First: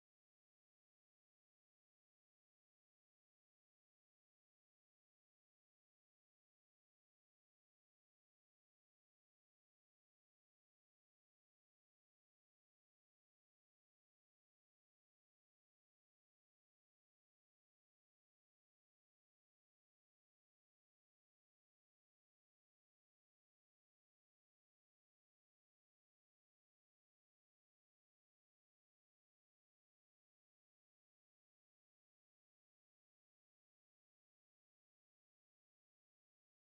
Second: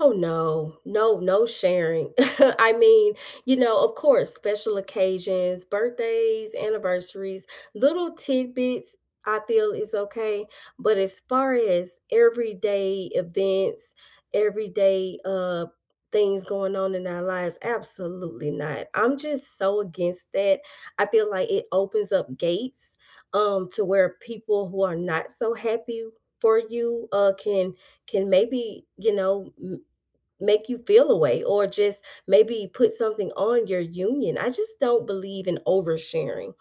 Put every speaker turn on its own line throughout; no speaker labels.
Oh, no. No, no sharing. I mean, you know, of course, special occasions: birthdays, anniversaries, little tidbits, I feel is okay, but as far as everyday events, everyday, uh, things going on in our lives, absolutely not. I'm just so against that, I feel like it opens up gates, um, to where people who are not so happy for you, uh, can can maybe, you know, m make you feel a way, or just maybe put something on your union, I just don't believe in oversharing.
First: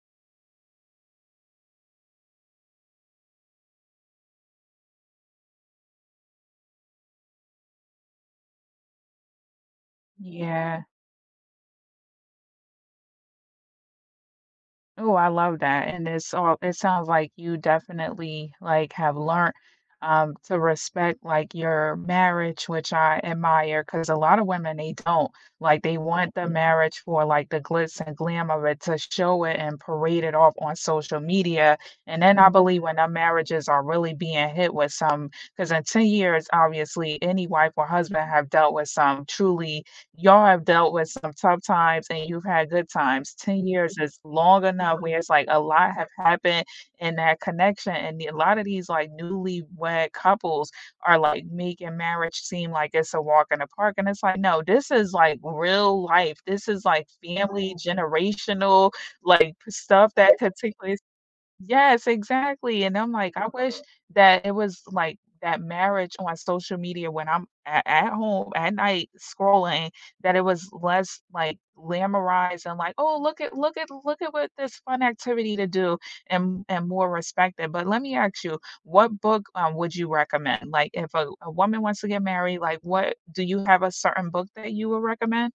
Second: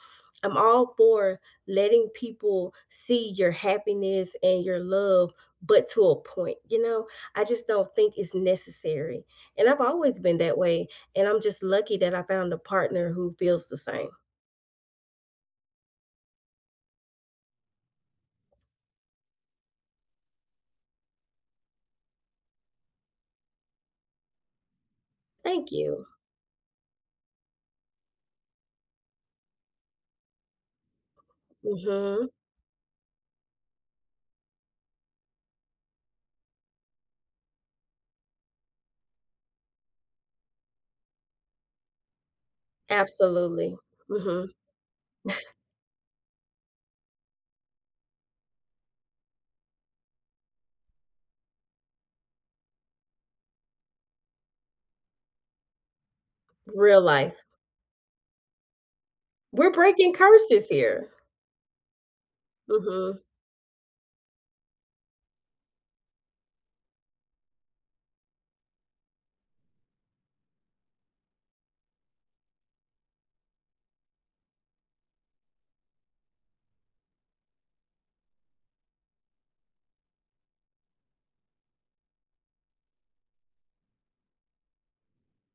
I'm all for letting people see your happiness and your love, but to a point, you know, I just don't think it's necessary, and I've always been that
Yeah.
way, and I'm just lucky that I found a partner who feels the same.
Oh, I love that and it's all it sounds like you definitely, like, have learned, um, to respect, like, your marriage, which I admire, 'cause a lot of women they don't,
Thank
like, they
you.
want the marriage for, like, the glitz and glam of it to show it and parade it off on social media, and
Mhm.
then I believe when our marriages are really being hit with some 'cause in 10 years, obviously any wife or husband have dealt with some truly y'all have dealt with some tough times and you've had good times. 10
Absolutely,
years is
mhm.
long enough where it's like, a lot have happened in that connection, and the a lot of these, like, newlywed couples are, like, making marriage seem like it's a walk in the park, and it's like, "No, this is, like, real life. This is,
Real
like,
life.
family generational, like,
We're
stuff
breaking
that
curses
particularly"
here.
Yes, exactly, and I'm
Mhm.
like, "I wish that it was, like, that marriage on social media when I'm at at home at night scrolling, that it was less, like, glamorized and, like, 'Oh, look at look at look at what this fun activity to do,' and and more respect it." But let me ask you, what book, um, would you recommend? Like, if a w a woman wants to get married, like, what do you have a certain book that you would recommend?